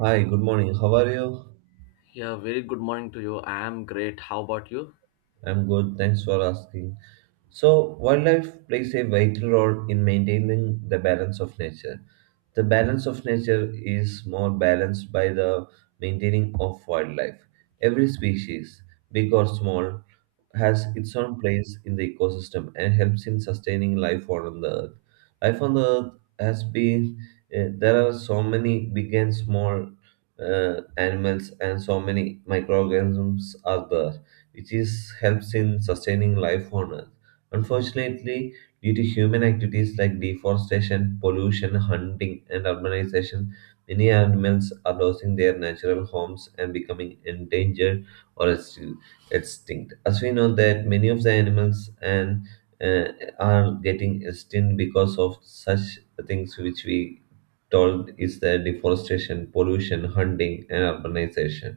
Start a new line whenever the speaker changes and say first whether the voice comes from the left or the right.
right: Hi, good morning. How are you?
left: Yeah, very good morning to you. I am great. How about you?
right: I'm good. Thanks for asking. So, wildlife plays a vital role in maintaining the balance of nature. The balance of nature is more balanced by the maintaining of wildlife. Every species, big or small, has its own place in the ecosystem and helps in sustaining life on the earth. Life on the earth has been, there are so many big and small animals and so many microorganisms are there, which is helps in sustaining life on earth. Unfortunately, due to human activities like deforestation, pollution, hunting, and urbanization, many animals are losing their natural homes and becoming endangered or extinct. As we know that many of the animals and uh, are getting extinct because of such things which we told is the deforestation, pollution, hunting, and urbanization.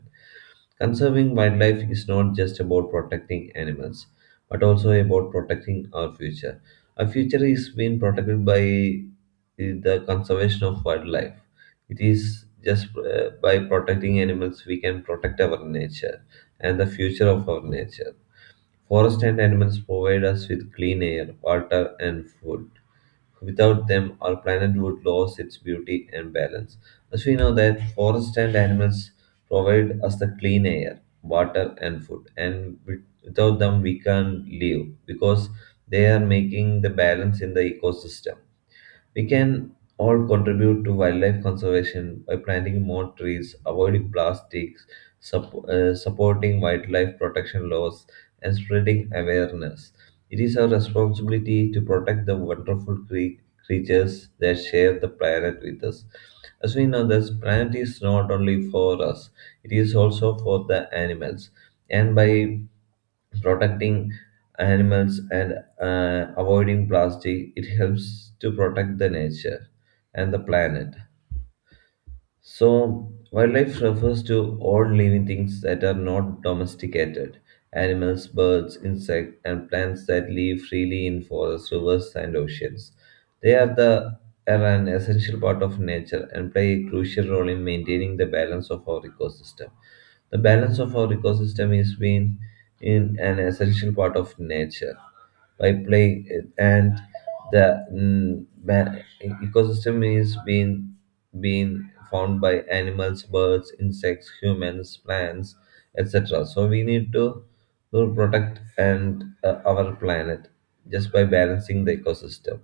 right: Conserving wildlife is not just about protecting animals, but also about protecting our future. Our future is being protected by the conservation of wildlife. It is just by protecting animals we can protect our nature and the future of our nature. Forest and animals provide us with clean air, water, and food. Without them, our planet would lose its beauty and balance. As we know that forests and animals provide us the clean air, water, and food, and without them we can't live because they are making the balance in the ecosystem. We can all contribute to wildlife conservation by planting more trees, avoiding plastics, supporting wildlife protection laws, and spreading awareness. It is our responsibility to protect the wonderful creatures that share the planet with us. As we know, this planet is not only for us, it is also for the animals. And by protecting animals and avoiding plastic, it helps to protect the nature and the planet. So, wildlife refers to all living things that are not domesticated animals, birds, insects, and plants that live freely in forests, rivers, and oceans. They are, the, are an essential part of nature and play a crucial role in maintaining the balance of our ecosystem. The balance of our ecosystem is being in an essential part of nature by play and the ecosystem is being found by animals, birds, insects, humans, plants, etc. So we need to protect and our planet just by balancing the ecosystem.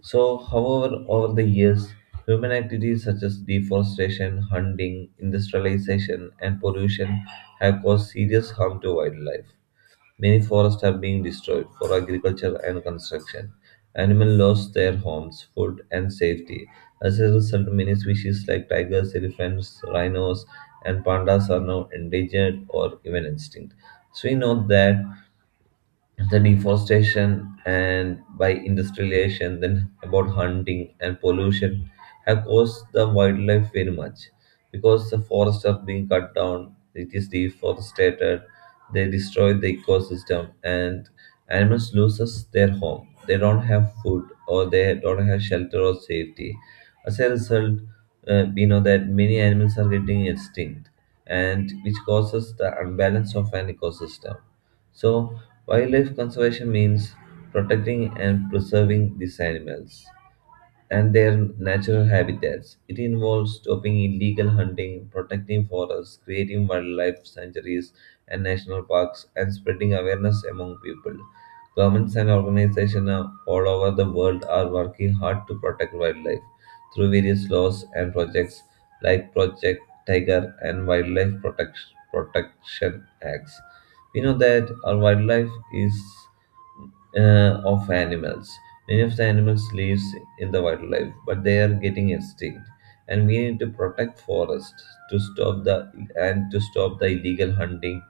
right: So, however, over the years, human activities such as deforestation, hunting, industrialization, and pollution have caused serious harm to wildlife. Many forests are being destroyed for agriculture and construction. Animals lost their homes, food, and safety. As a result, many species like tigers, elephants, rhinos, and pandas are now endangered or even extinct. So, we know that the deforestation and by industrialization, then about hunting and pollution, have caused the wildlife very much, because the forests are being cut down, it is deforested, they destroy the ecosystem, and animals loses their home, they don't have food or they don't have shelter or safety. As a result, we know that many animals are getting extinct and which causes the unbalance of an ecosystem. So, wildlife conservation means protecting and preserving these animals and their natural habitats. It involves stopping illegal hunting, protecting forests, creating wildlife sanctuaries and national parks, and spreading awareness among people. Governments and organizations all over the world are working hard to protect wildlife through various laws and projects like Project Tiger and Wildlife Protection Acts. We know that our wildlife is of animals. Many of the animals live in the wildlife, but they are getting extinct. And we need to protect forests to stop the and to stop the illegal hunting.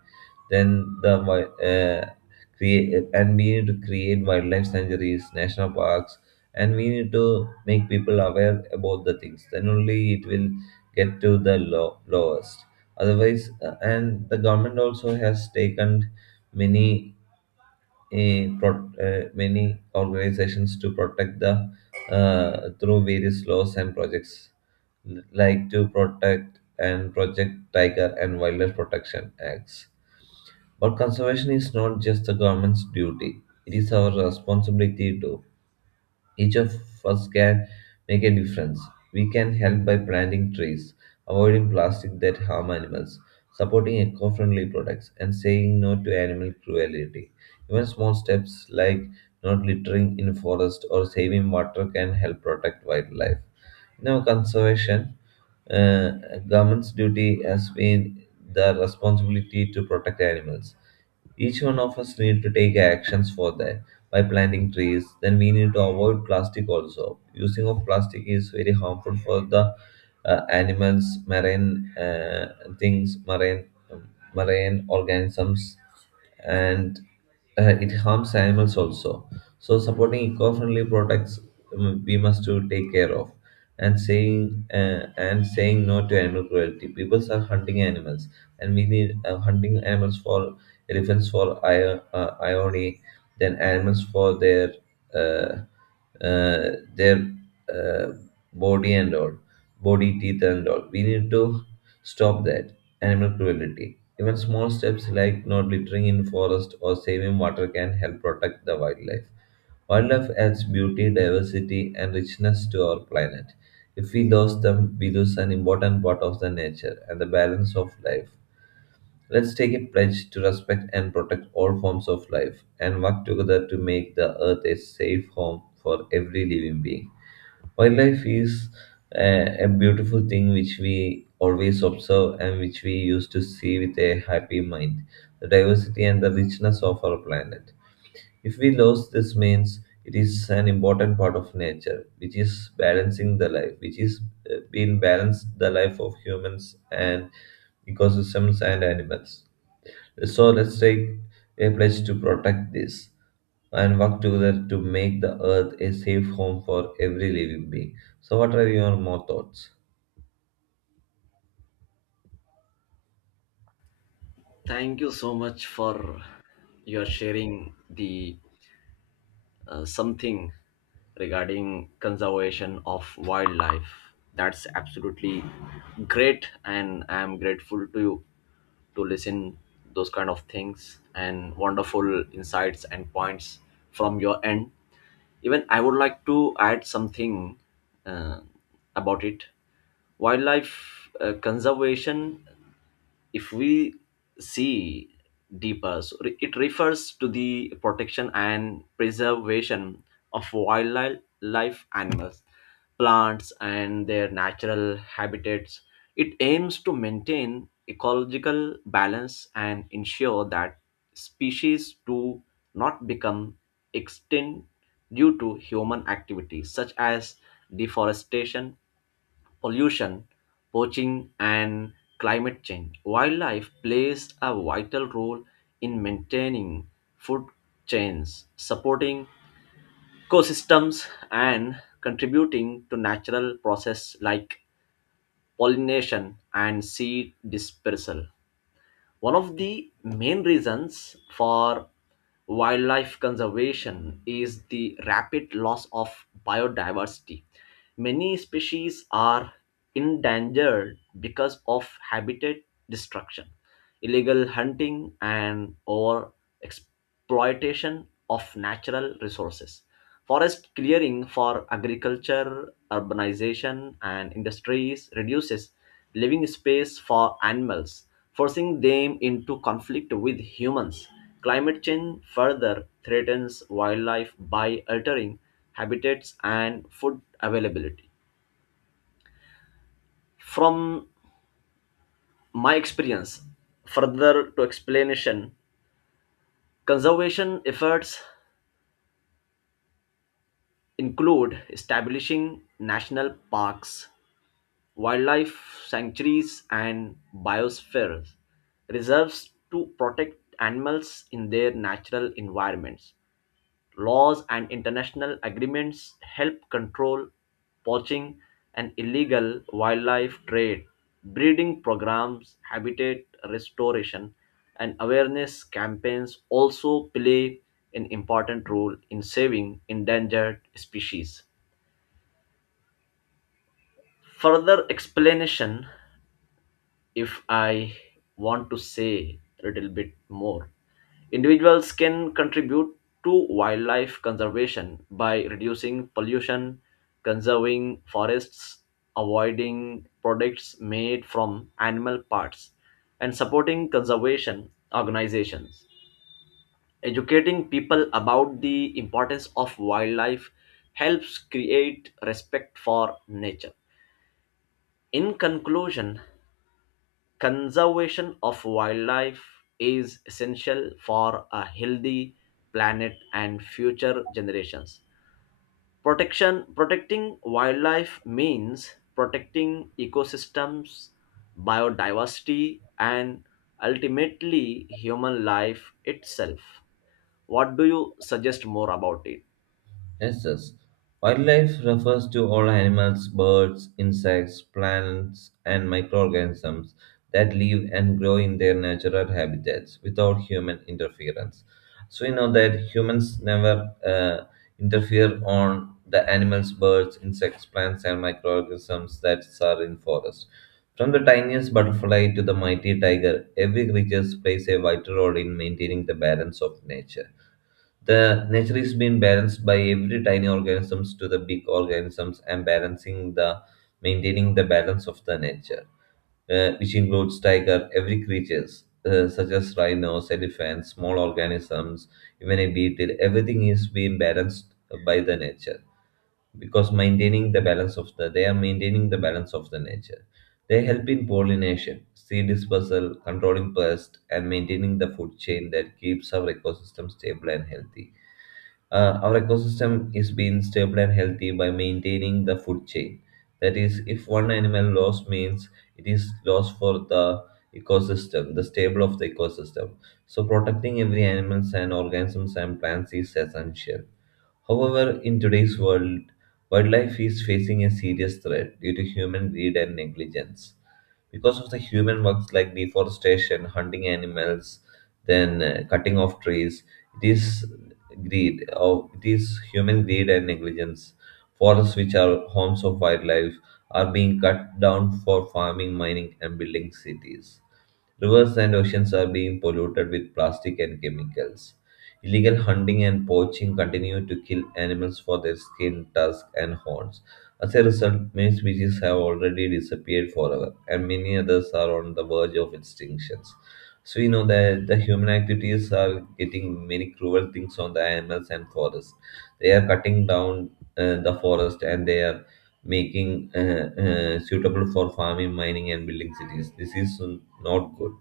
right: Then the wi- create and we need to create wildlife sanctuaries, national parks, and we need to make people aware about the things. Then only it will get to the lowest. Otherwise, and the government also has taken many many organizations to protect the through various laws and projects like to protect and project tiger and wildlife protection acts. But conservation is not just the government's duty, it is our responsibility too. Each of us can make a difference. We can help by planting trees, avoiding plastic that harm animals, supporting eco-friendly products, and saying no to animal cruelty. Even small steps like not littering in forest or saving water can help protect wildlife. Now, conservation, uh, government's duty has been the responsibility to protect animals. Each one of us need to take actions for that by planting trees. Then we need to avoid plastic also. Using of plastic is very harmful for the animals, marine um, marine organisms, and it harms animals also. So supporting eco-friendly products, we must to take care of, and saying no to animal cruelty. People are hunting animals, and we need hunting animals for elephants for irony, then animals for their uh, uh, their uh, body and all, body teeth and all. We need to stop that animal cruelty. Even small steps like not littering in forest or saving water can help protect the wildlife. Wildlife adds beauty, diversity, and richness to our planet. If we lose them, we lose an important part of the nature and the balance of life. Let's take a pledge to respect and protect all forms of life and work together to make the earth a safe home for every living being. Wildlife is a beautiful thing which we always observe and which we used to see with a happy mind. The diversity and the richness of our planet. If we lose this means it is an important part of nature which is balancing the life, which is being balanced the life of humans and ecosystems and animals. So let's take a pledge to protect this and work together to make the earth a safe home for every living being. So, what are your more thoughts?
left: Thank you so much for your sharing the something regarding conservation of wildlife. That's absolutely great, and I am grateful to you to listen those kind of things and wonderful insights and points from your end. Even I would like to add something uh, about it. Wildlife conservation if we see deeper, so it refers to the protection and preservation of wildlife animals, plants, and their natural habitats. It aims to maintain ecological balance and ensure that species do not become extinct due to human activities such as deforestation, pollution, poaching, and climate change. Wildlife plays a vital role in maintaining food chains, supporting ecosystems, and contributing to natural processes like pollination and seed dispersal. One of the main reasons for wildlife conservation is the rapid loss of biodiversity. Many species are endangered because of habitat destruction, illegal hunting, and over exploitation of natural resources. Forest clearing for agriculture, urbanization, and industries reduces living space for animals, forcing them into conflict with humans. Climate change further threatens wildlife by altering habitats and food availability. From my experience, further to explanation, conservation efforts include establishing national parks, wildlife sanctuaries, and biosphere reserves to protect animals in their natural environments. Laws and international agreements help control poaching and illegal wildlife trade. Breeding programs, habitat restoration, and awareness campaigns also play an important role in saving endangered species. Further explanation, if I want to say a little bit more, individuals can contribute to wildlife conservation by reducing pollution, conserving forests, avoiding products made from animal parts, and supporting conservation organizations. Educating people about the importance of wildlife helps create respect for nature. In conclusion, conservation of wildlife is essential for a healthy planet and future generations. Protection, protecting wildlife means protecting ecosystems, biodiversity, and ultimately human life itself. What do you suggest more about it?
right: Yes, yes. Wildlife refers to all animals, birds, insects, plants, and microorganisms that live and grow in their natural habitats without human interference. So we know that humans never interfere on the animals, birds, insects, plants, and microorganisms that are in forest. From the tiniest butterfly to the mighty tiger, every creature plays a vital role in maintaining the balance of nature. The nature is being balanced by every tiny organisms to the big organisms and balancing the maintaining the balance of the nature, which includes tiger, every creatures such as rhinos, elephants, small organisms, even a beetle. Everything is being balanced by the nature because maintaining the balance of the they are maintaining the balance of the nature. They help in pollination, seed dispersal, controlling pests, and maintaining the food chain that keeps our ecosystem stable and healthy. Our ecosystem is being stable and healthy by maintaining the food chain. That is, if one animal loss means it is loss for the ecosystem, the stable of the ecosystem. So protecting every animals and organisms and plants is essential. However, in today's world, wildlife is facing a serious threat due to human greed and negligence. Because of the human works like deforestation, hunting animals, then cutting off trees, it is greed, or it is human greed and negligence. Forests, which are homes of wildlife, are being cut down for farming, mining, and building cities. Rivers and oceans are being polluted with plastic and chemicals. Illegal hunting and poaching continue to kill animals for their skin, tusks, and horns. As a result, many species have already disappeared forever, and many others are on the verge of extinctions. So we know that the human activities are getting many cruel things on the animals and forests. They are cutting down the forest and they are making suitable for farming, mining, and building cities. This is not good,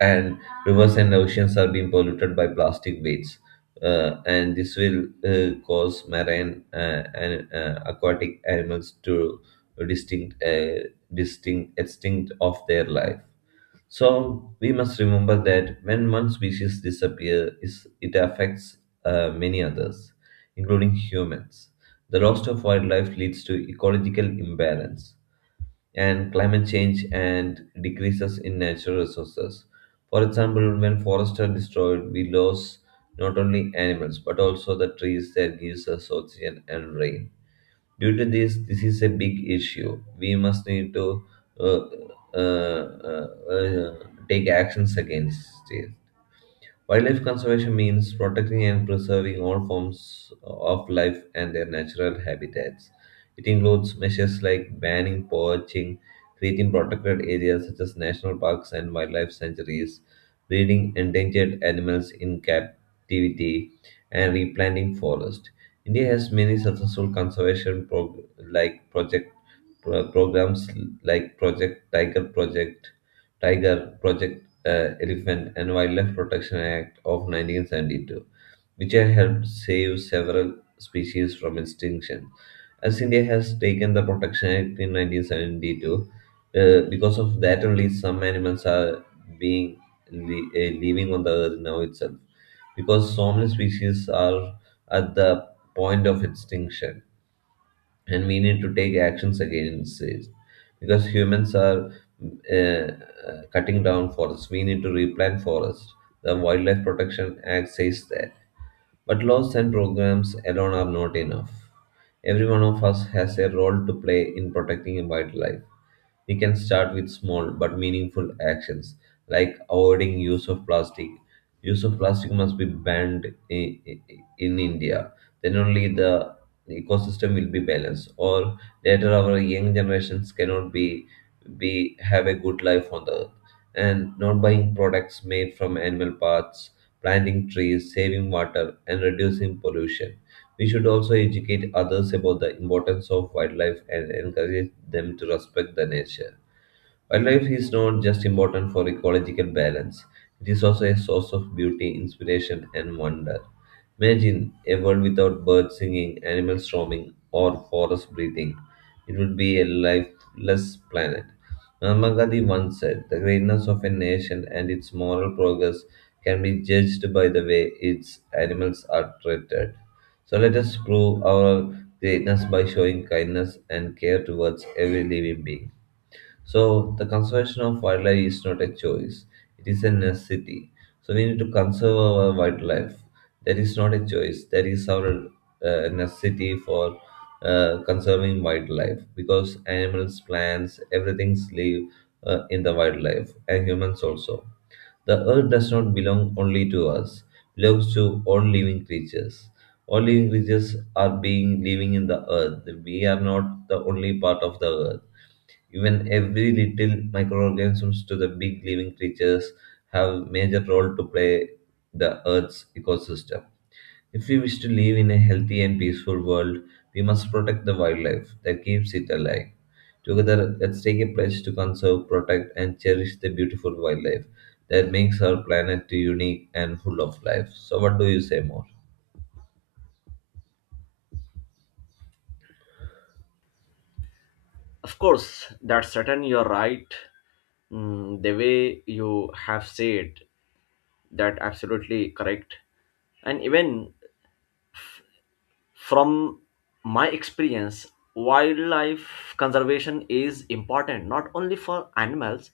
right: and rivers and oceans are being polluted by plastic waste. And this will cause marine and aquatic animals to distinct, uh, extinct of their life. So we must remember that when one species disappears, it affects many others, including humans. The loss of wildlife leads to ecological imbalance and climate change and decreases in natural resources. For example, when forests are destroyed, we lose not only animals but also the trees that gives us oxygen and rain. Due to this, this is a big issue. We must need to uh, uh, uh, uh, take actions against it. Wildlife conservation means protecting and preserving all forms of life and their natural habitats. It includes measures like banning poaching, creating protected areas such as national parks and wildlife sanctuaries, breeding endangered animals in captivity, and replanting forests. India has many successful conservation like projects programs like Project Tiger, Project Elephant, and Wildlife Protection Act of 1972, which have helped save several species from extinction. As India has taken the Protection Act in 1972, because of that only some animals are being living on the earth now itself, because so many species are at the point of extinction, and we need to take actions against it because humans are cutting down forests. We need to replant forests. The wildlife protection act says that, but laws and programs alone are not enough. Every one of us has a role to play in protecting wildlife. We can start with small but meaningful actions like avoiding use of plastic. Use of plastic must be banned in India. Then only the ecosystem will be balanced. Or later our young generations cannot be be have a good life on the earth. And not buying products made from animal parts, planting trees, saving water, and reducing pollution. We should also educate others about the importance of wildlife and encourage them to respect the nature. Wildlife is not just important for ecological balance, it is also a source of beauty, inspiration, and wonder. Imagine a world without birds singing, animals roaming, or forests breathing. It would be a lifeless planet. Mahatma Gandhi once said, "The greatness of a nation and its moral progress can be judged by the way its animals are treated." So let us prove our greatness by showing kindness and care towards every living being. So the conservation of wildlife is not a choice; it is a necessity. So we need to conserve our wildlife. That is not a choice. That is our necessity for conserving wildlife, because animals, plants, everything live in the wildlife, and humans also. The earth does not belong only to us; belongs to all living creatures. All living creatures are being living in the earth. We are not the only part of the earth. Even every little microorganisms to the big living creatures have major role to play the Earth's ecosystem. If we wish to live in a healthy and peaceful world, we must protect the wildlife that keeps it alive. Together, let's take a pledge to conserve, protect, and cherish the beautiful wildlife that makes our planet unique and full of life. So, what do you say more?
left: Of course, that's certain, you're right. Mm, the way you have said, that absolutely correct. And even from my experience, wildlife conservation is important not only for animals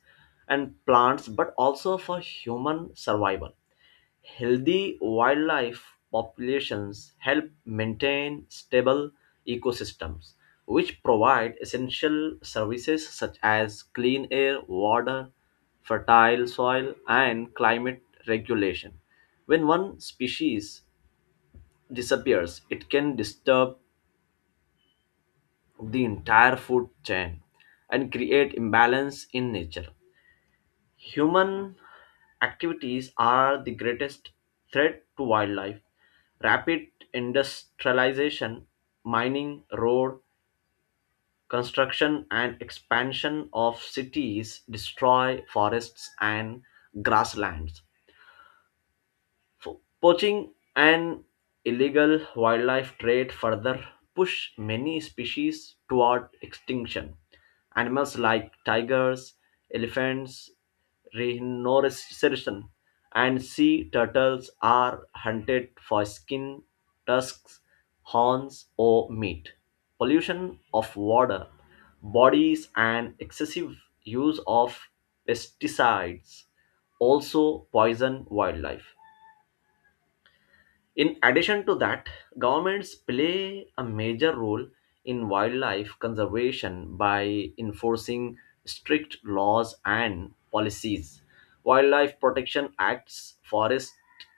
left: and plants but also for human survival. Healthy wildlife populations help maintain stable ecosystems, which provide essential services such as clean air, water, fertile soil, and climate regulation. When one species disappears, it can disturb the entire food chain and create imbalance in nature. Human activities are the greatest threat to wildlife. Rapid industrialization, mining, road construction, and expansion of cities destroy forests and grasslands. Poaching and illegal wildlife trade further push many species toward extinction. Animals like tigers, elephants, rhinoceros, and sea turtles are hunted for skin, tusks, horns, or meat. Pollution of water, bodies, and excessive use of pesticides also poison wildlife. In addition to that, governments play a major role in wildlife conservation by enforcing strict laws and policies. Wildlife Protection Acts, forest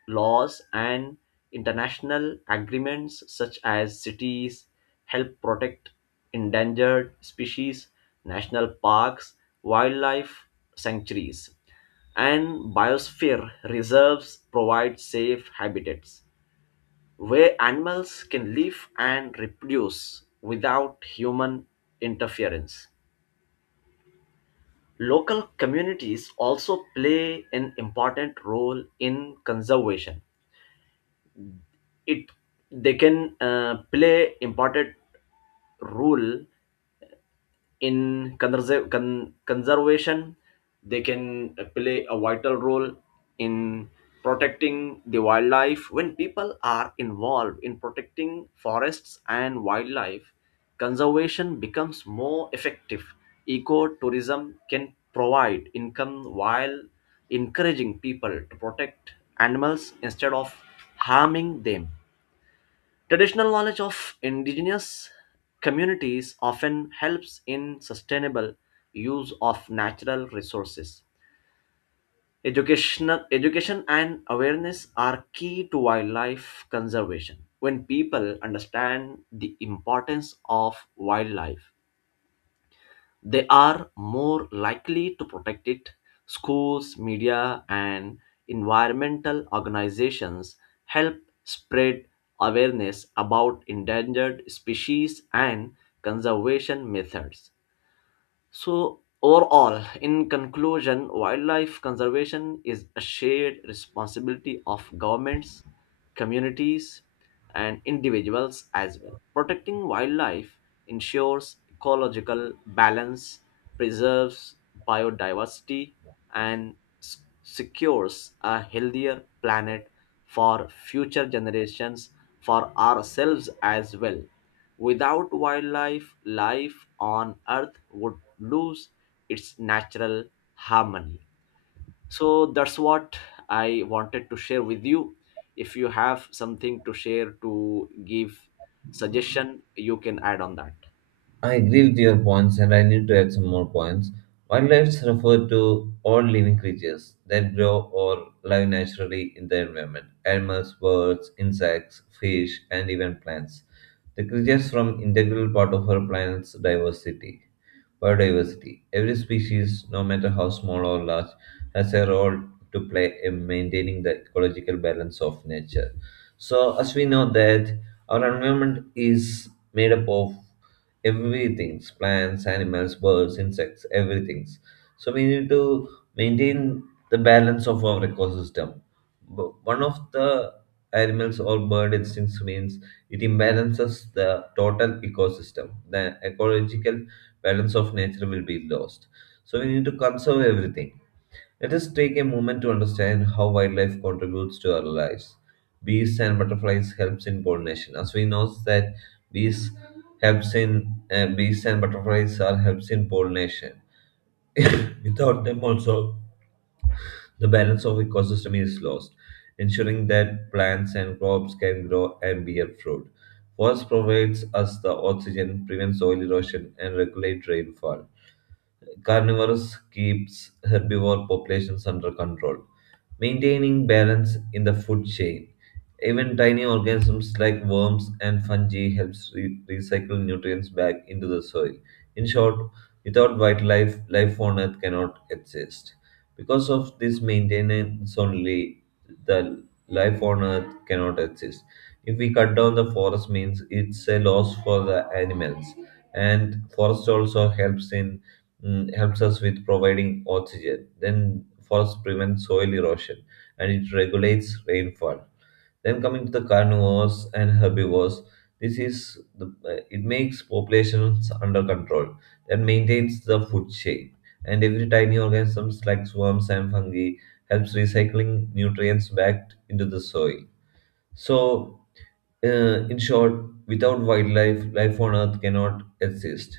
left: laws, and international agreements such as cities help protect endangered species. National parks, wildlife sanctuaries, and biosphere reserves provide safe habitats where animals can live and reproduce without human interference. Local communities also play an important role in conservation. It they can play important role in conservation. They can play a vital role in protecting the wildlife. When people are involved in protecting forests and wildlife, conservation becomes more effective. Ecotourism can provide income while encouraging people to protect animals instead of harming them. Traditional knowledge of indigenous communities often helps in sustainable use of natural resources. Education and awareness are key to wildlife conservation. When people understand the importance of wildlife, they are more likely to protect it. Schools, media, and environmental organizations help spread awareness about endangered species and conservation methods. So, overall, in conclusion, wildlife conservation is a shared responsibility of governments, communities, and individuals as well. Protecting wildlife ensures ecological balance, preserves biodiversity, and secures a healthier planet for future generations, for ourselves as well. Without wildlife, life on Earth would lose its natural harmony. So that's what I wanted to share with you. If you have something to share, to give suggestion, you can add on that.
right: I agree with your points, and I need to add some more points. Wildlife refer to all living creatures that grow or live naturally in the environment: animals, birds, insects, fish, and even plants. The creatures form integral part of our planet's diversity. Biodiversity. Every species, no matter how small or large, has a role to play in maintaining the ecological balance of nature. So, as we know that our environment is made up of everything's plants, animals, birds, insects, everything's. So we need to maintain the balance of our ecosystem. One of the animals or bird instincts means it imbalances the total ecosystem. The ecological balance of nature will be lost. So we need to conserve everything. Let us take a moment to understand how wildlife contributes to our lives. Bees and butterflies helps in pollination. As we know that bees bees and butterflies are helps in pollination. Without them also, the balance of ecosystem is lost, ensuring that plants and crops can grow and bear fruit. Forest provides us the oxygen, prevents soil erosion, and regulates rainfall. Carnivores keeps herbivore populations under control, maintaining balance in the food chain. Even tiny organisms like worms and fungi helps recycle nutrients back into the soil. In short, without wildlife, life on Earth cannot exist. Because of this maintenance only, the life on Earth cannot exist. If we cut down the forest means it's a loss for the animals, and forest also helps in helps us with providing oxygen. Then forests prevent soil erosion and it regulates rainfall. Then coming to the carnivores and herbivores, it makes populations under control and maintains the food chain. And every tiny organisms like worms and fungi helps recycling nutrients back into the soil. So, uh, in short, without wildlife, life on Earth cannot exist.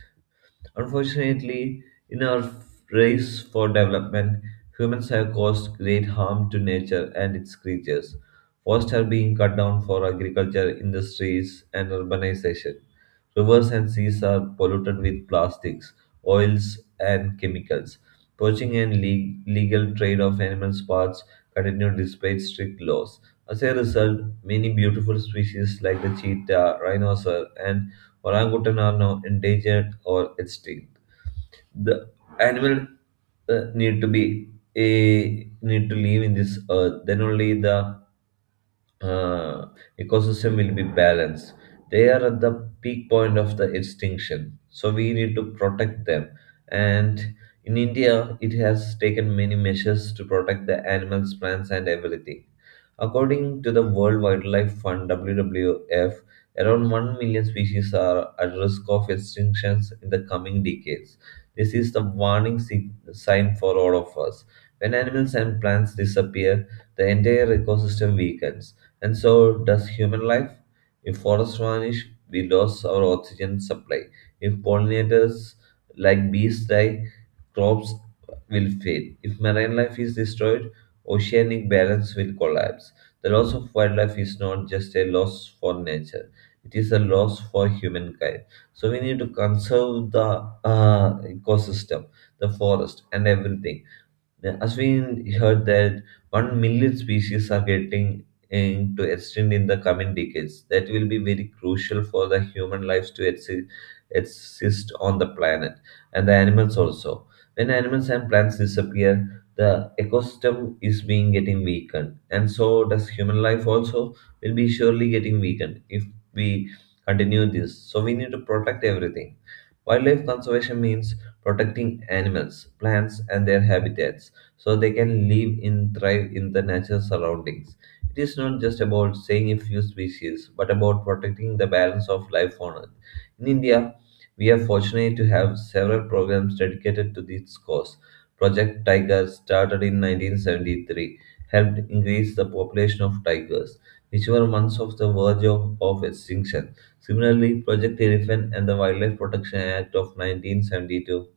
right: Unfortunately, in our race for development, humans have caused great harm to nature and its creatures. Forests are being cut down for agriculture, industries, and urbanization. Rivers and seas are polluted with plastics, oils, and chemicals. Poaching and legal trade of animal parts continue despite strict laws. As a result, many beautiful species like the cheetah, rhinoceros, and Orangutan are now endangered or extinct. The animal uh, need to be need to live in this earth. Then only the uh, ecosystem will be balanced. They are at the peak point of the extinction, so we need to protect them. And in India, it has taken many measures to protect the animals, plants, and everything. According to the World Wildlife Fund (WWF), around 1 million species are at risk of extinctions in the coming decades. This is the warning sign for all of us. When animals and plants disappear, the entire ecosystem weakens and so does human life. If forests vanish, we lose our oxygen supply. If pollinators like bees die, crops will fail. If marine life is destroyed, oceanic balance will collapse. The loss of wildlife is not just a loss for nature, it is a loss for humankind. So we need to conserve the ecosystem, the forest, and everything. Yeah, as we heard that 1 million species are getting into extinct in the coming decades, that will be very crucial for the human lives to exist on the planet, and the animals also. When animals and plants disappear, the ecosystem is being getting weakened, and so does human life also will be surely getting weakened if we continue this. So we need to protect everything. Wildlife conservation means protecting animals, plants, and their habitats so they can live and thrive in the natural surroundings. It is not just about saving a few species, but about protecting the balance of life on Earth. In India, we are fortunate to have several programs dedicated to this cause. Project Tiger, started in 1973, helped increase the population of tigers, which were once on the verge of extinction. Similarly, Project Elephant and the Wildlife Protection Act of 1972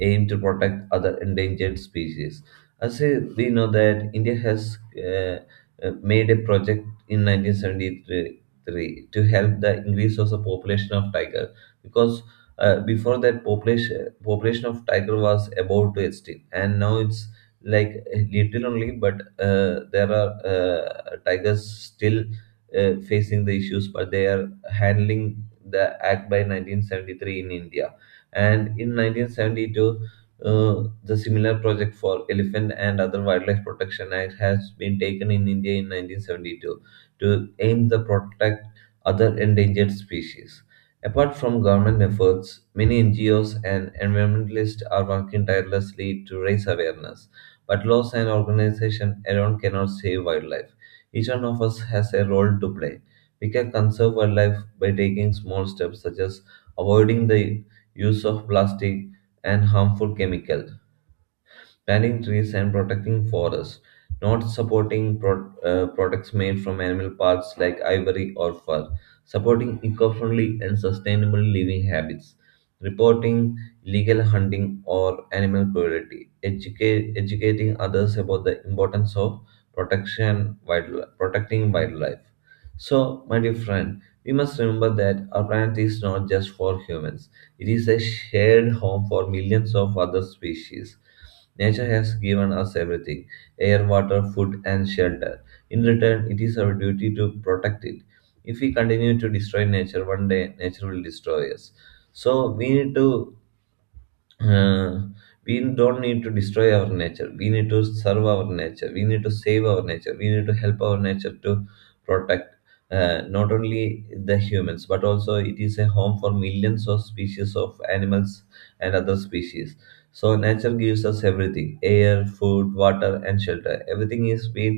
right: aim to protect other endangered species. As we know that India has made a project in 1973 to help the increase of the population of tiger, because before that population of tiger was about to extinct, and now it's like little only, but there are tigers still facing the issues, but they are handling the act by 1973 in india, and in 1972 the similar project for elephant and other wildlife protection act has been taken in india in 1972 to aim to protect other endangered species. Apart from government efforts, many ngos and environmentalists are working tirelessly to raise awareness, but laws and organization alone cannot save wildlife. Each one of us has a role to play. We can conserve wildlife by taking small steps such as avoiding the use of plastic and harmful chemicals, planting trees and protecting forests, not supporting products made from animal parts like ivory or fur, supporting eco friendly and sustainable living habits, reporting illegal hunting or animal cruelty, educating others about the importance of protecting wildlife. So, my dear friend, we must remember that our planet is not just for humans, it is a shared home for millions of other species. Nature has given us everything: air, water, food, and shelter. In return, it is our duty to protect it. If we continue to destroy nature, one day nature will destroy us. So, we need to uh, we don't need to destroy our nature. We need to serve our nature, we need to save our nature, we need to help our nature to protect not only the humans, but also it is a home for millions of species of animals and other species. So nature gives us everything: air, food, water, and shelter. Everything is being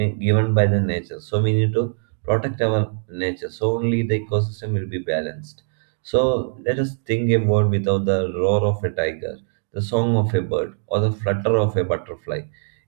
right: given by the nature, so we need to protect our nature, so only the ecosystem will be balanced. So let us think a world without the roar of a tiger, the song of a bird, or the flutter of a butterfly.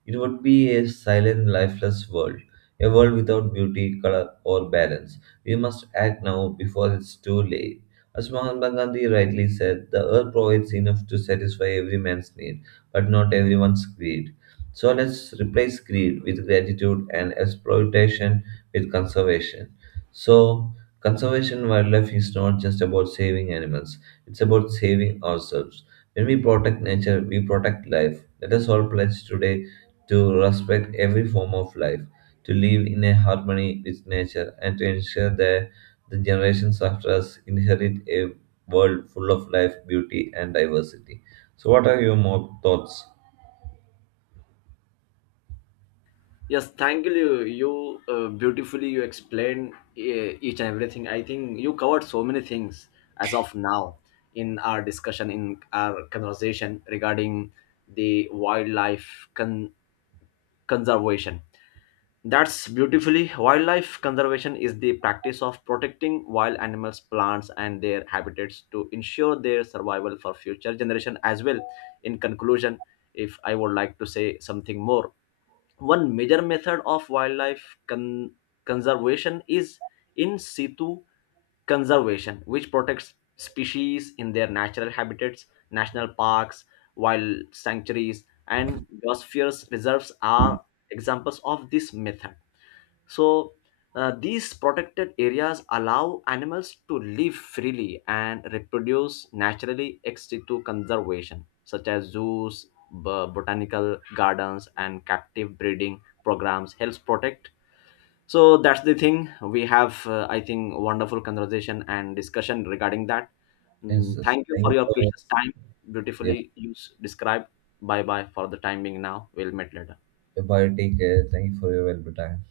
right: It would be a silent, lifeless world, a world without beauty, color, or balance. We must act now before it's too late. As Mahatma Gandhi rightly said, "The earth provides enough to satisfy every man's need, but not everyone's greed." So let's replace greed with gratitude and exploitation with conservation. So conservation wildlife is not just about saving animals, it's about saving ourselves. When we protect nature, we protect life. Let us all pledge today to respect every form of life, to live in a harmony with nature, and to ensure that the generations after us inherit a world full of life, beauty, and diversity. So, what are your more thoughts?
left: Yes, thank you. Beautifully you explained each and everything. I think you covered so many things as of now in our discussion, in our conversation regarding the conservation. That's beautifully. Wildlife conservation is the practice of protecting wild animals, plants, and their habitats to ensure their survival for future generation as well. In conclusion, if I would like to say something more, one major method of conservation is in situ conservation, which protects species in their natural habitats. National parks, wild sanctuaries, and biosphere reserves are examples of this method. So, these protected areas allow animals to live freely and reproduce naturally, except to conservation, such as zoos, botanical gardens, and captive breeding programs helps protect. So that's the thing. I think, wonderful conversation and discussion regarding that.
right: Yes,
left: Mm,
right: yes.
left: thank you
right: Thank
left: for
right: you
left: your
right: for
left: precious time.
right: your,
left: Beautifully you described. Bye bye for the time being. Now we'll meet later.
right: yeah, bye. Take care. Thank you for your valuable time.